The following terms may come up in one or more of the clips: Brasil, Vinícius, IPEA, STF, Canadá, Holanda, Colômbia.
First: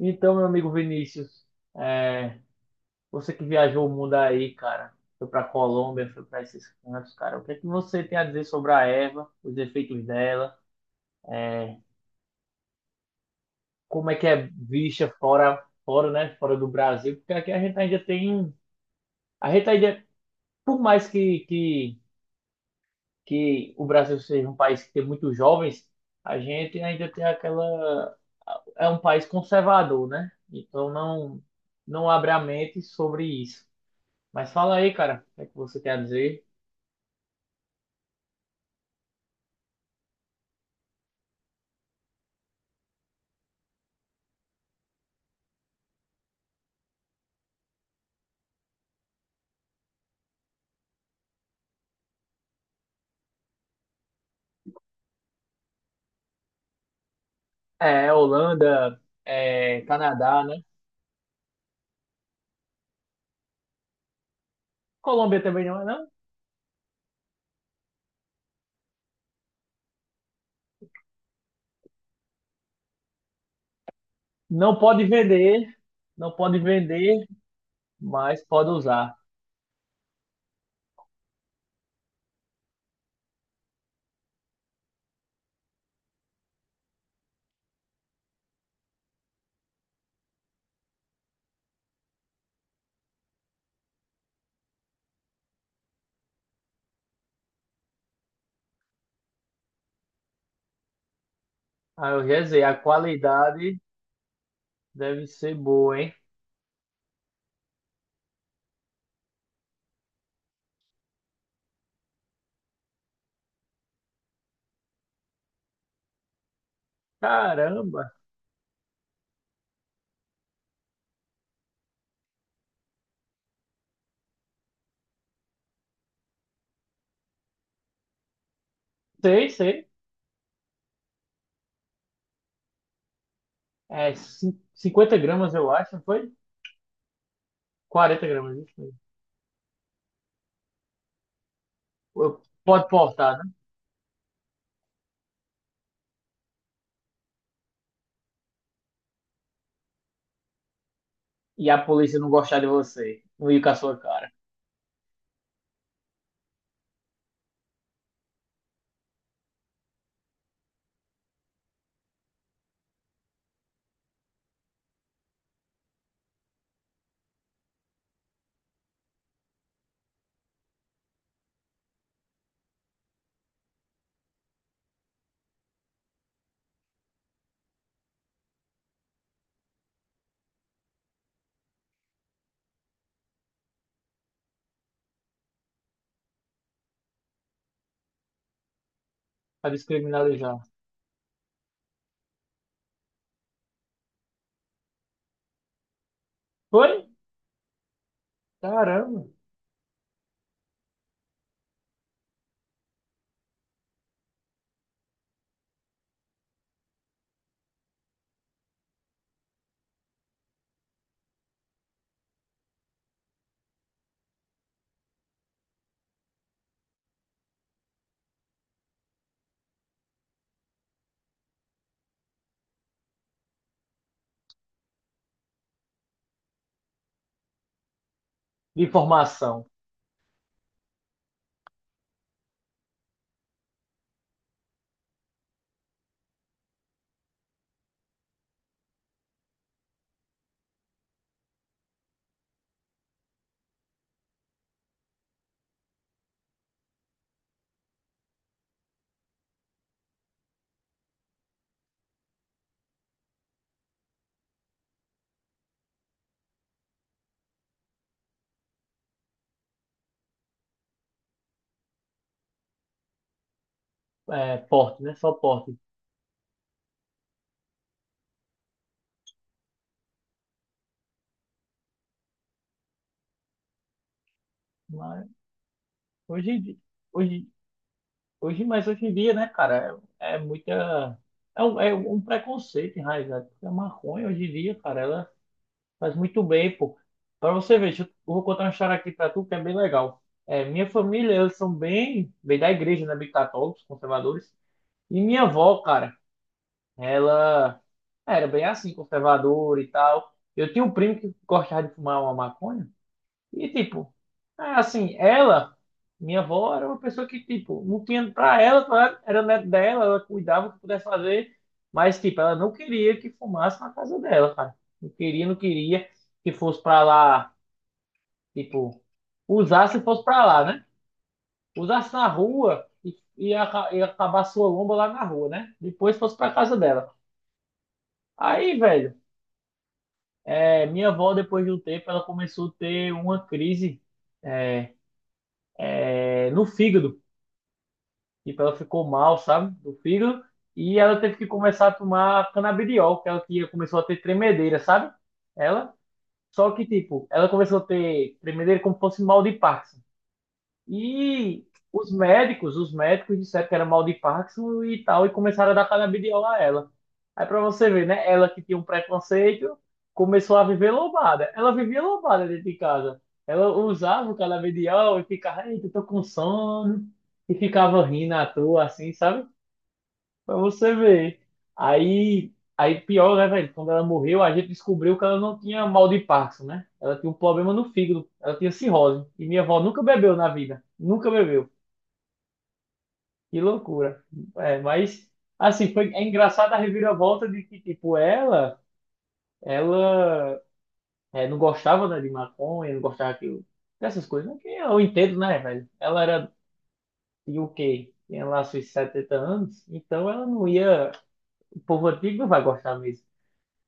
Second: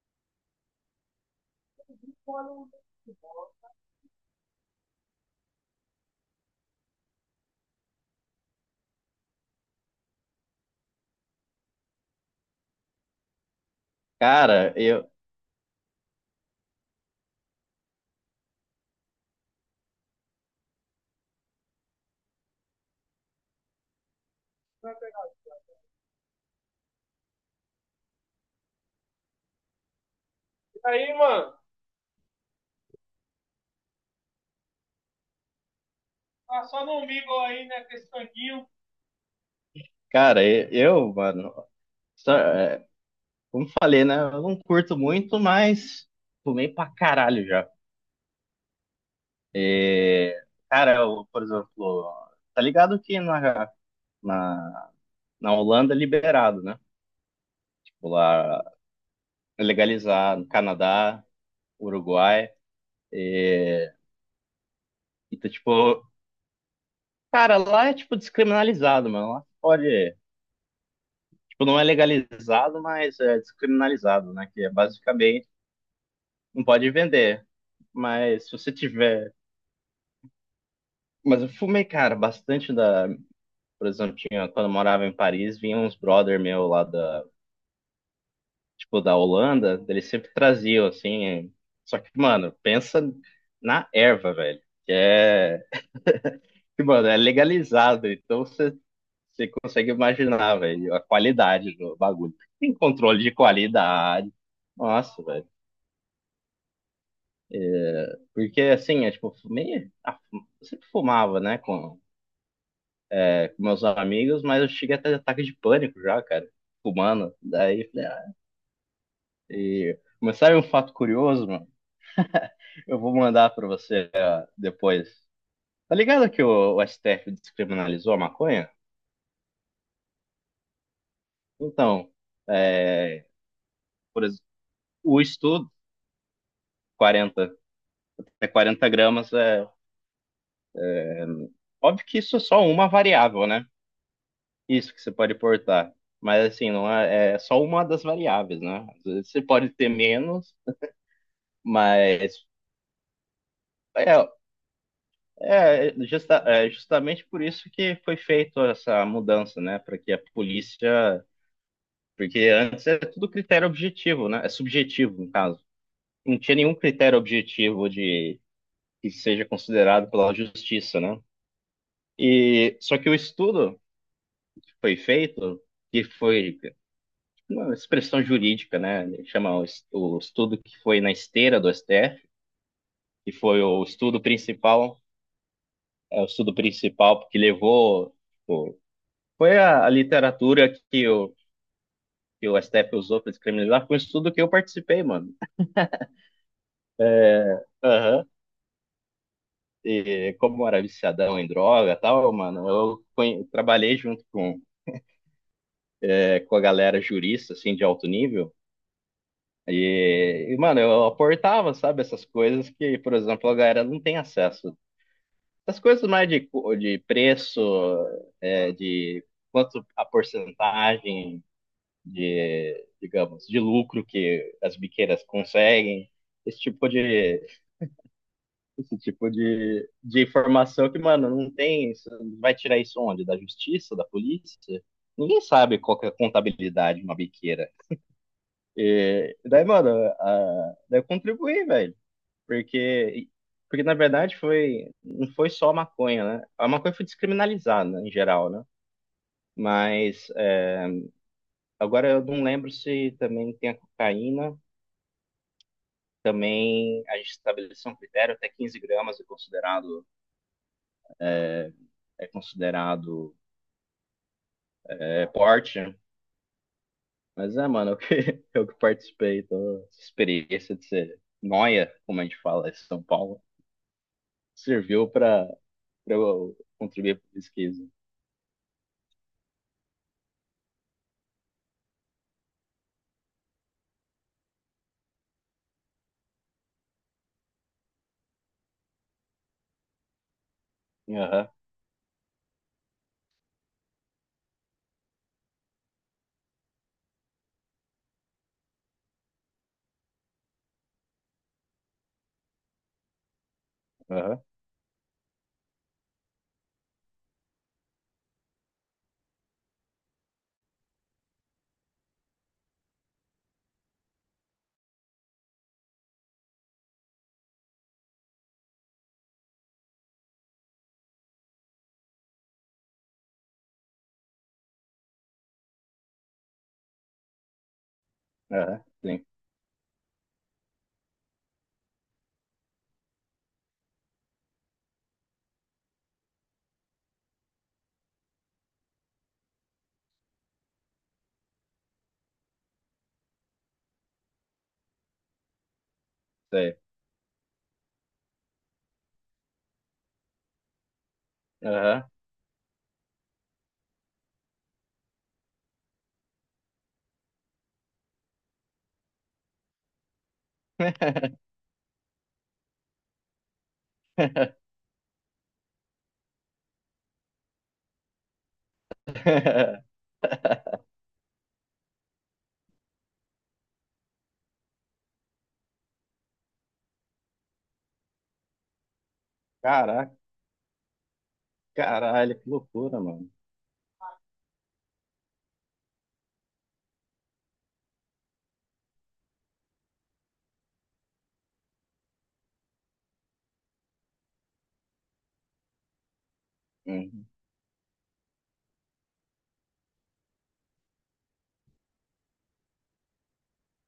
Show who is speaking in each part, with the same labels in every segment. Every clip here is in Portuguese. Speaker 1: Então, meu amigo Vinícius, é, você que viajou o mundo aí, cara, foi pra Colômbia, foi pra esses cantos, cara, o que é que você tem a dizer sobre a erva, os efeitos dela, como é que é
Speaker 2: Cara,
Speaker 1: vista
Speaker 2: eu,
Speaker 1: fora, fora, né, fora do Brasil? Porque aqui a gente ainda tem, um, a gente ainda, por mais que, que o Brasil seja um país que tem muitos jovens, a gente ainda tem aquela, é um país conservador, né? Então não abre a mente sobre isso. Mas fala aí, cara, o que é que você quer dizer?
Speaker 2: cara, eu, mano, só- é, como falei, né? Eu não curto muito, mas fumei pra caralho já. É, Cara, eu, por exemplo, tá ligado que na, na Holanda é liberado, né? Tipo, lá
Speaker 1: Holanda,
Speaker 2: é
Speaker 1: Canadá,
Speaker 2: legalizado,
Speaker 1: né?
Speaker 2: Canadá, Uruguai.
Speaker 1: Colômbia
Speaker 2: Então,
Speaker 1: também não é,
Speaker 2: tipo,
Speaker 1: não?
Speaker 2: cara, lá é tipo descriminalizado, mano. Lá pode, tipo, não é legalizado, mas é descriminalizado, né? Que é
Speaker 1: Não pode
Speaker 2: basicamente
Speaker 1: vender, não pode
Speaker 2: não pode
Speaker 1: vender,
Speaker 2: vender.
Speaker 1: mas
Speaker 2: Mas se
Speaker 1: pode
Speaker 2: você
Speaker 1: usar.
Speaker 2: tiver. Mas eu fumei, cara, bastante da. Por exemplo, tinha, quando eu morava em Paris, vinha uns brother meu lá da, tipo, da Holanda, eles sempre traziam, assim. Só que, mano, pensa na erva, velho. Que é. Que, mano, é legalizado, então você consegue imaginar, velho, a qualidade do
Speaker 1: Ah, eu
Speaker 2: bagulho.
Speaker 1: já sei,
Speaker 2: Tem
Speaker 1: a
Speaker 2: controle de
Speaker 1: qualidade
Speaker 2: qualidade. Nossa,
Speaker 1: deve
Speaker 2: velho.
Speaker 1: ser boa, hein?
Speaker 2: Porque, assim, é tipo, fumei. Ah, eu sempre fumava, né? Com meus amigos, mas eu cheguei até de ataque de pânico já, cara. Humano. Daí, falei,
Speaker 1: Caramba!
Speaker 2: e... Mas sabe um fato curioso, mano? Eu vou mandar pra você depois. Tá ligado que o STF descriminalizou a maconha?
Speaker 1: Sei, sei.
Speaker 2: Então, é, por exemplo,
Speaker 1: 50
Speaker 2: o
Speaker 1: gramas,
Speaker 2: estudo,
Speaker 1: eu acho, não foi?
Speaker 2: 40,
Speaker 1: quarenta
Speaker 2: é
Speaker 1: gramas, isso
Speaker 2: 40
Speaker 1: mesmo.
Speaker 2: gramas, é óbvio que isso é só
Speaker 1: Pode
Speaker 2: uma
Speaker 1: portar, né?
Speaker 2: variável, né? Isso que você pode portar. Mas assim, não é, é só uma das variáveis, né? Às vezes você pode ter menos,
Speaker 1: E a polícia não
Speaker 2: mas
Speaker 1: gostar de você, não ir com a sua
Speaker 2: é,
Speaker 1: cara,
Speaker 2: Justamente por isso que foi feita essa mudança, né? Para que a polícia. Porque antes era tudo critério objetivo, né? É subjetivo, no caso. Não tinha nenhum critério objetivo de que seja considerado pela justiça, né? E só que o estudo que foi feito, que foi uma expressão jurídica, né? Ele chama o estudo que foi na esteira do STF, que foi o estudo principal, é o estudo principal que levou. Foi
Speaker 1: pra
Speaker 2: a
Speaker 1: descriminalizar.
Speaker 2: literatura que o STF usou para descriminalizar, foi um estudo que eu participei, mano.
Speaker 1: Foi?
Speaker 2: Aham.
Speaker 1: Caramba!
Speaker 2: E como eu era viciadão em droga e tal, mano, trabalhei junto com, com a galera jurista, assim, de alto nível. Mano, eu aportava, sabe, essas coisas que, por exemplo, a galera não tem acesso. Essas coisas mais de preço, de quanto a porcentagem, digamos, de lucro que as biqueiras conseguem, esse tipo de,
Speaker 1: De
Speaker 2: esse tipo
Speaker 1: informação.
Speaker 2: de informação que, mano, não tem. Você Vai tirar isso onde? Da justiça, da polícia? Ninguém sabe qual que é a contabilidade de uma biqueira. Daí, mano, daí eu contribuí, velho. Porque, porque, na verdade, foi, não foi só a maconha, né? A maconha foi descriminalizada, né, em geral, né? Mas é, agora eu não lembro se também tem a cocaína. Também a gente estabeleceu um critério, até 15 gramas é considerado
Speaker 1: É, porte, né? Só porte.
Speaker 2: porte, né? Mas é, mano, eu que, eu que participei, então, essa experiência de ser noia, como a gente fala em São Paulo, serviu
Speaker 1: Mas
Speaker 2: pra, pra
Speaker 1: hoje,
Speaker 2: eu
Speaker 1: em di-
Speaker 2: contribuir pra
Speaker 1: hoje,
Speaker 2: pesquisa.
Speaker 1: hoje, mas hoje em dia, né, cara, é muita. É um preconceito enraizado. Porque a maconha hoje em dia, cara, ela faz muito bem, pô. Pra você ver, eu vou contar uma história aqui pra tu que é bem legal. É, minha família,
Speaker 2: Aham,
Speaker 1: eles são bem da igreja, né? Bem católicos, conservadores. E minha avó, cara, ela era bem assim, conservadora e tal. Eu tinha um primo que gostava de fumar uma maconha. E tipo,
Speaker 2: aham,
Speaker 1: é assim, ela, minha avó era uma pessoa que, tipo, não tinha pra ela, claro, era neto dela, ela cuidava o que pudesse fazer, mas, tipo, ela não queria que fumasse na casa dela, cara. Não queria que fosse pra lá, tipo, usasse e fosse pra lá, né? Usasse na rua e acabar sua lomba lá na rua, né? Depois fosse pra casa dela. Aí,
Speaker 2: aham,
Speaker 1: velho,
Speaker 2: sim,
Speaker 1: minha avó, depois de um tempo, ela começou a ter uma crise, é, no fígado. Tipo, ela ficou mal, sabe? Do fígado. E ela teve que começar a tomar canabidiol, que é ela tinha, começou a ter tremedeira, sabe? Ela. Só
Speaker 2: sei.
Speaker 1: que, tipo, ela começou a ter tremedeira como se fosse mal de Parkinson. E
Speaker 2: Aham.
Speaker 1: os médicos disseram que era mal de Parkinson e tal, e começaram a dar canabidiol a ela. Aí pra você ver, né? Ela que tinha um preconceito, começou a viver lombada. Ela vivia lombada dentro de casa. Ela usava o canabidiol e ficava, eita, tô com sono. E ficava rindo à toa, assim, sabe? Pra você ver. Aí, aí pior, né, velho? Quando ela morreu, a gente descobriu que ela não tinha mal de Parkinson, né? Ela tinha um problema no fígado. Ela tinha cirrose. E minha avó nunca
Speaker 2: Caraca,
Speaker 1: bebeu na vida. Nunca bebeu.
Speaker 2: caralho, que loucura, mano.
Speaker 1: Que loucura. É, mas, assim, foi, é engraçado a reviravolta de que, tipo, ela é, não gostava, né, de maconha, não gostava que, dessas coisas, né? Que eu entendo, né, velho? Ela era
Speaker 2: Uhum.
Speaker 1: de o quê? Tinha lá seus 70 anos. Então ela não ia. O povo antigo não vai gostar mesmo.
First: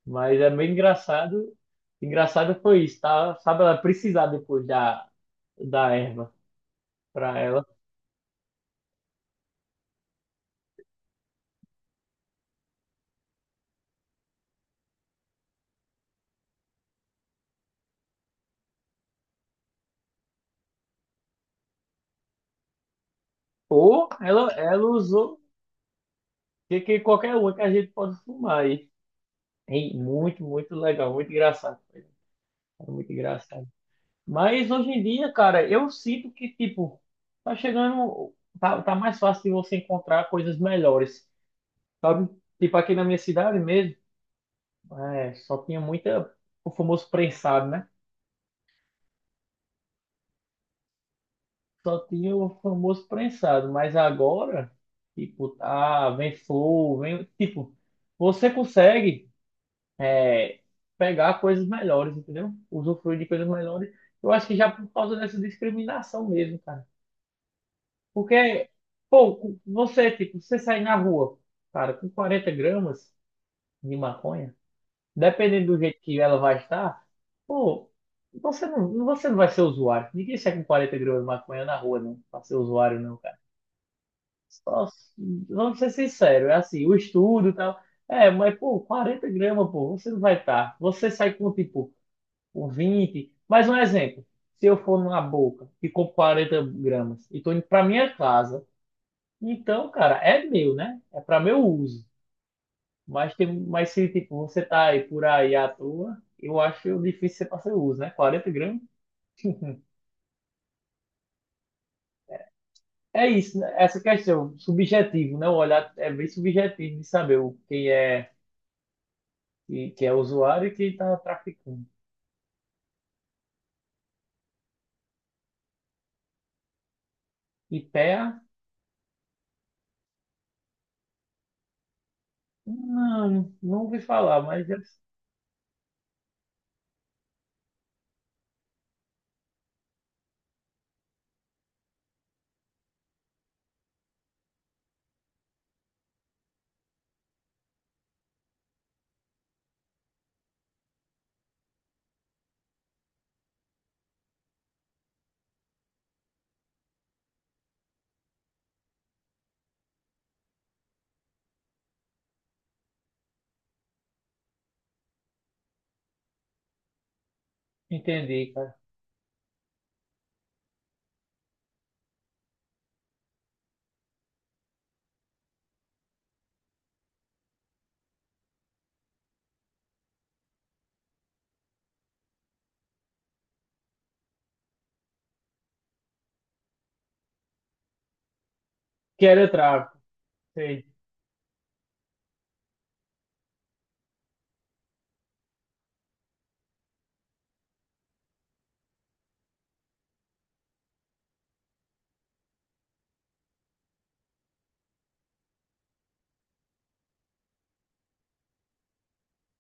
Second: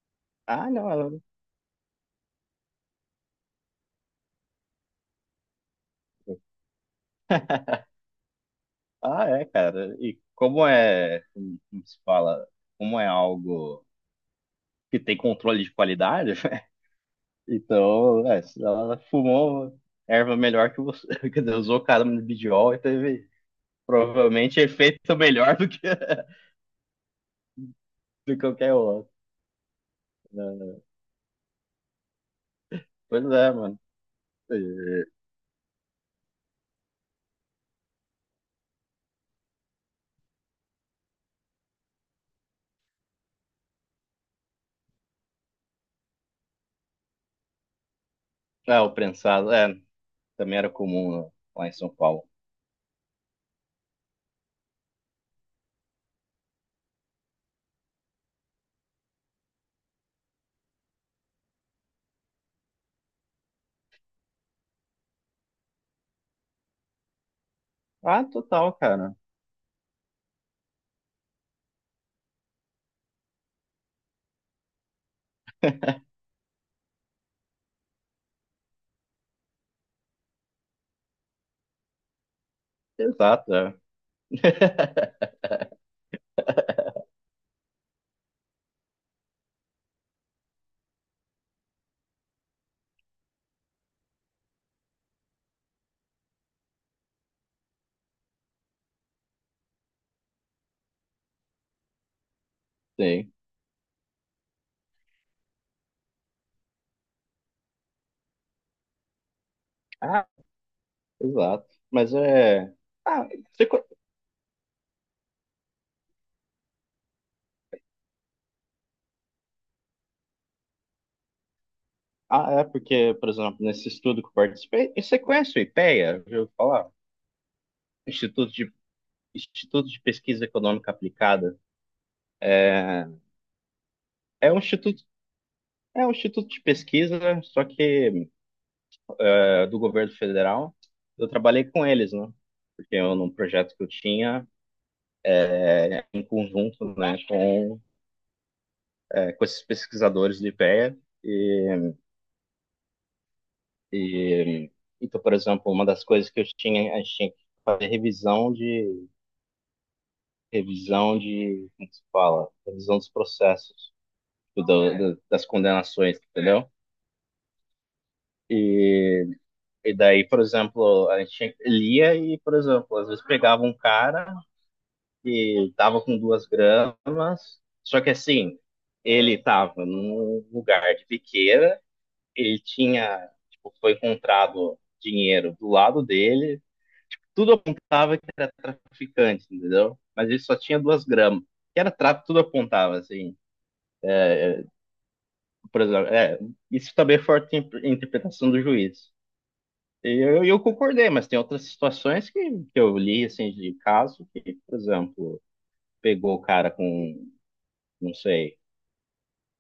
Speaker 1: Mas é
Speaker 2: Ah,
Speaker 1: bem
Speaker 2: não,
Speaker 1: engraçado. Engraçado foi isso, tá? Sabe, ela precisar depois da, da erva pra ela.
Speaker 2: ah, é, cara. E como é, como se fala, como é algo que tem controle de qualidade. Então, é, se ela fumou erva melhor que você, quer dizer, usou caramba de bidiol e teve
Speaker 1: Ou
Speaker 2: provavelmente
Speaker 1: ela
Speaker 2: efeito
Speaker 1: usou
Speaker 2: melhor do que,
Speaker 1: que qualquer uma que a gente pode
Speaker 2: do que
Speaker 1: fumar
Speaker 2: qualquer
Speaker 1: aí.
Speaker 2: outro,
Speaker 1: Hein? Muito
Speaker 2: né?
Speaker 1: legal, muito engraçado. Foi muito
Speaker 2: Pois é,
Speaker 1: engraçado.
Speaker 2: mano.
Speaker 1: Mas hoje em
Speaker 2: E-
Speaker 1: dia, cara, eu sinto que, tipo, tá chegando. Tá mais fácil de você encontrar coisas melhores. Sabe? Tipo, aqui na minha cidade mesmo, é, só tinha muita. O famoso prensado, né?
Speaker 2: É, o prensado, é, também era comum lá em São
Speaker 1: Só
Speaker 2: Paulo.
Speaker 1: tinha o famoso prensado, mas agora, tipo, ah, vem flor, vem, tipo, você consegue é, pegar coisas melhores, entendeu? Usufruir de coisas melhores. Eu acho que já por causa dessa discriminação mesmo, cara.
Speaker 2: Ah,
Speaker 1: Porque,
Speaker 2: total, cara.
Speaker 1: pô, você, tipo, você sair na rua, cara, com 40 gramas de maconha, dependendo do jeito que ela vai estar, pô, você não vai ser usuário. Ninguém sai com 40 gramas de maconha na rua, não, pra ser usuário, não.
Speaker 2: Exato, é.
Speaker 1: Só- vamos ser sinceros, é assim, o estudo e tal. É, mas, pô, 40 gramas, pô, você não vai estar. Você sai com, tipo, um 20. Mas um exemplo. Se eu for numa boca e compro 40 gramas e tô indo pra minha casa, então, cara, é meu, né? É pra meu uso.
Speaker 2: Sim.
Speaker 1: Mas, tem, mas se, tipo, você tá aí por aí à toa, eu acho difícil ser pra seu uso, né? 40 gramas.
Speaker 2: Ah, exato. Mas é. Ah,
Speaker 1: É isso,
Speaker 2: você...
Speaker 1: né?
Speaker 2: co-
Speaker 1: Essa questão, subjetivo, né? O olhar é bem subjetivo de saber quem é. E que é usuário e que está traficando.
Speaker 2: ah, é porque, por exemplo, nesse estudo que eu participei, e você conhece o IPEA? Já ouviu falar?
Speaker 1: E IPEA?
Speaker 2: Instituto de Instituto de Pesquisa Econômica Aplicada. É,
Speaker 1: Não, não ouvi falar,
Speaker 2: é um
Speaker 1: mas eu
Speaker 2: instituto, é um instituto de pesquisa, né? Só que é, do governo federal. Eu trabalhei com eles, né? Porque eu, num projeto que eu tinha, em conjunto, né, com, é, com esses pesquisadores do IPEA. E, A. e, e, então, por exemplo, uma das coisas que eu tinha, a gente tinha que fazer revisão de, como se fala? Revisão dos processos, das condenações, entendeu?
Speaker 1: entendi, cara.
Speaker 2: E. E daí, por exemplo, a gente lia e, por exemplo, às vezes pegava um cara que tava com duas gramas, só que assim, ele tava num lugar de biqueira, ele tinha, tipo, foi encontrado dinheiro do lado dele, tudo apontava que era
Speaker 1: Que
Speaker 2: traficante,
Speaker 1: era
Speaker 2: entendeu?
Speaker 1: tráfico,
Speaker 2: Mas ele só tinha
Speaker 1: sei.
Speaker 2: duas gramas, que era tráfico, tudo apontava, assim. Por exemplo, é, isso também é forte interpretação do juiz. Eu concordei, mas tem outras situações que eu li, assim, de caso que, por exemplo, pegou o cara com, não sei,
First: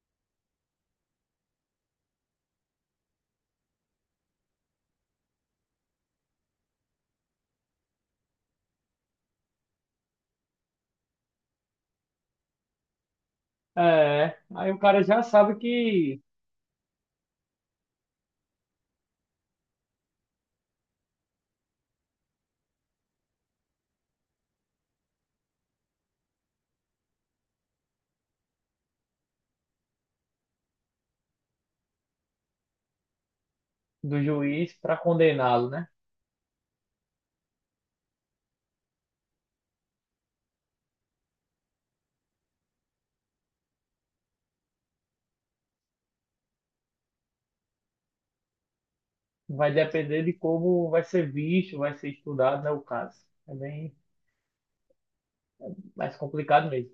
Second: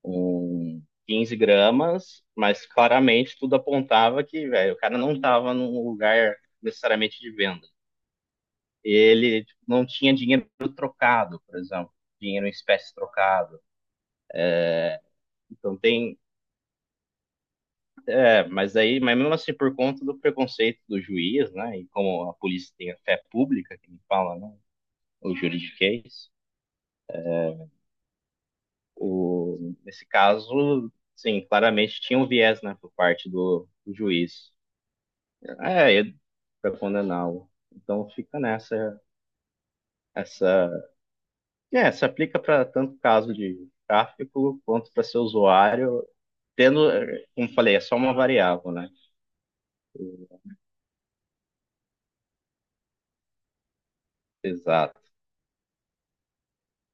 Speaker 2: um 15 gramas, mas claramente tudo apontava que, velho, o cara não estava num lugar necessariamente de venda. Ele tipo, não tinha dinheiro trocado, por exemplo, dinheiro em espécie trocado.
Speaker 1: É, aí o cara já sabe
Speaker 2: Então tem,
Speaker 1: que
Speaker 2: é, mas aí, mas mesmo assim, por conta do preconceito do juiz, né, e como a polícia tem a fé pública, que me fala, né, o juridiquês. O, nesse caso, sim, claramente tinha um viés, né, por parte do
Speaker 1: do
Speaker 2: juiz.
Speaker 1: juiz para condená-lo, né?
Speaker 2: É para condená-lo. Então fica nessa essa é, se aplica para tanto caso de tráfico quanto para seu usuário, tendo, como falei, é só uma variável, né?
Speaker 1: Vai depender de como vai ser visto, vai ser estudado, né, o caso. É bem
Speaker 2: Exato.
Speaker 1: mais complicado mesmo.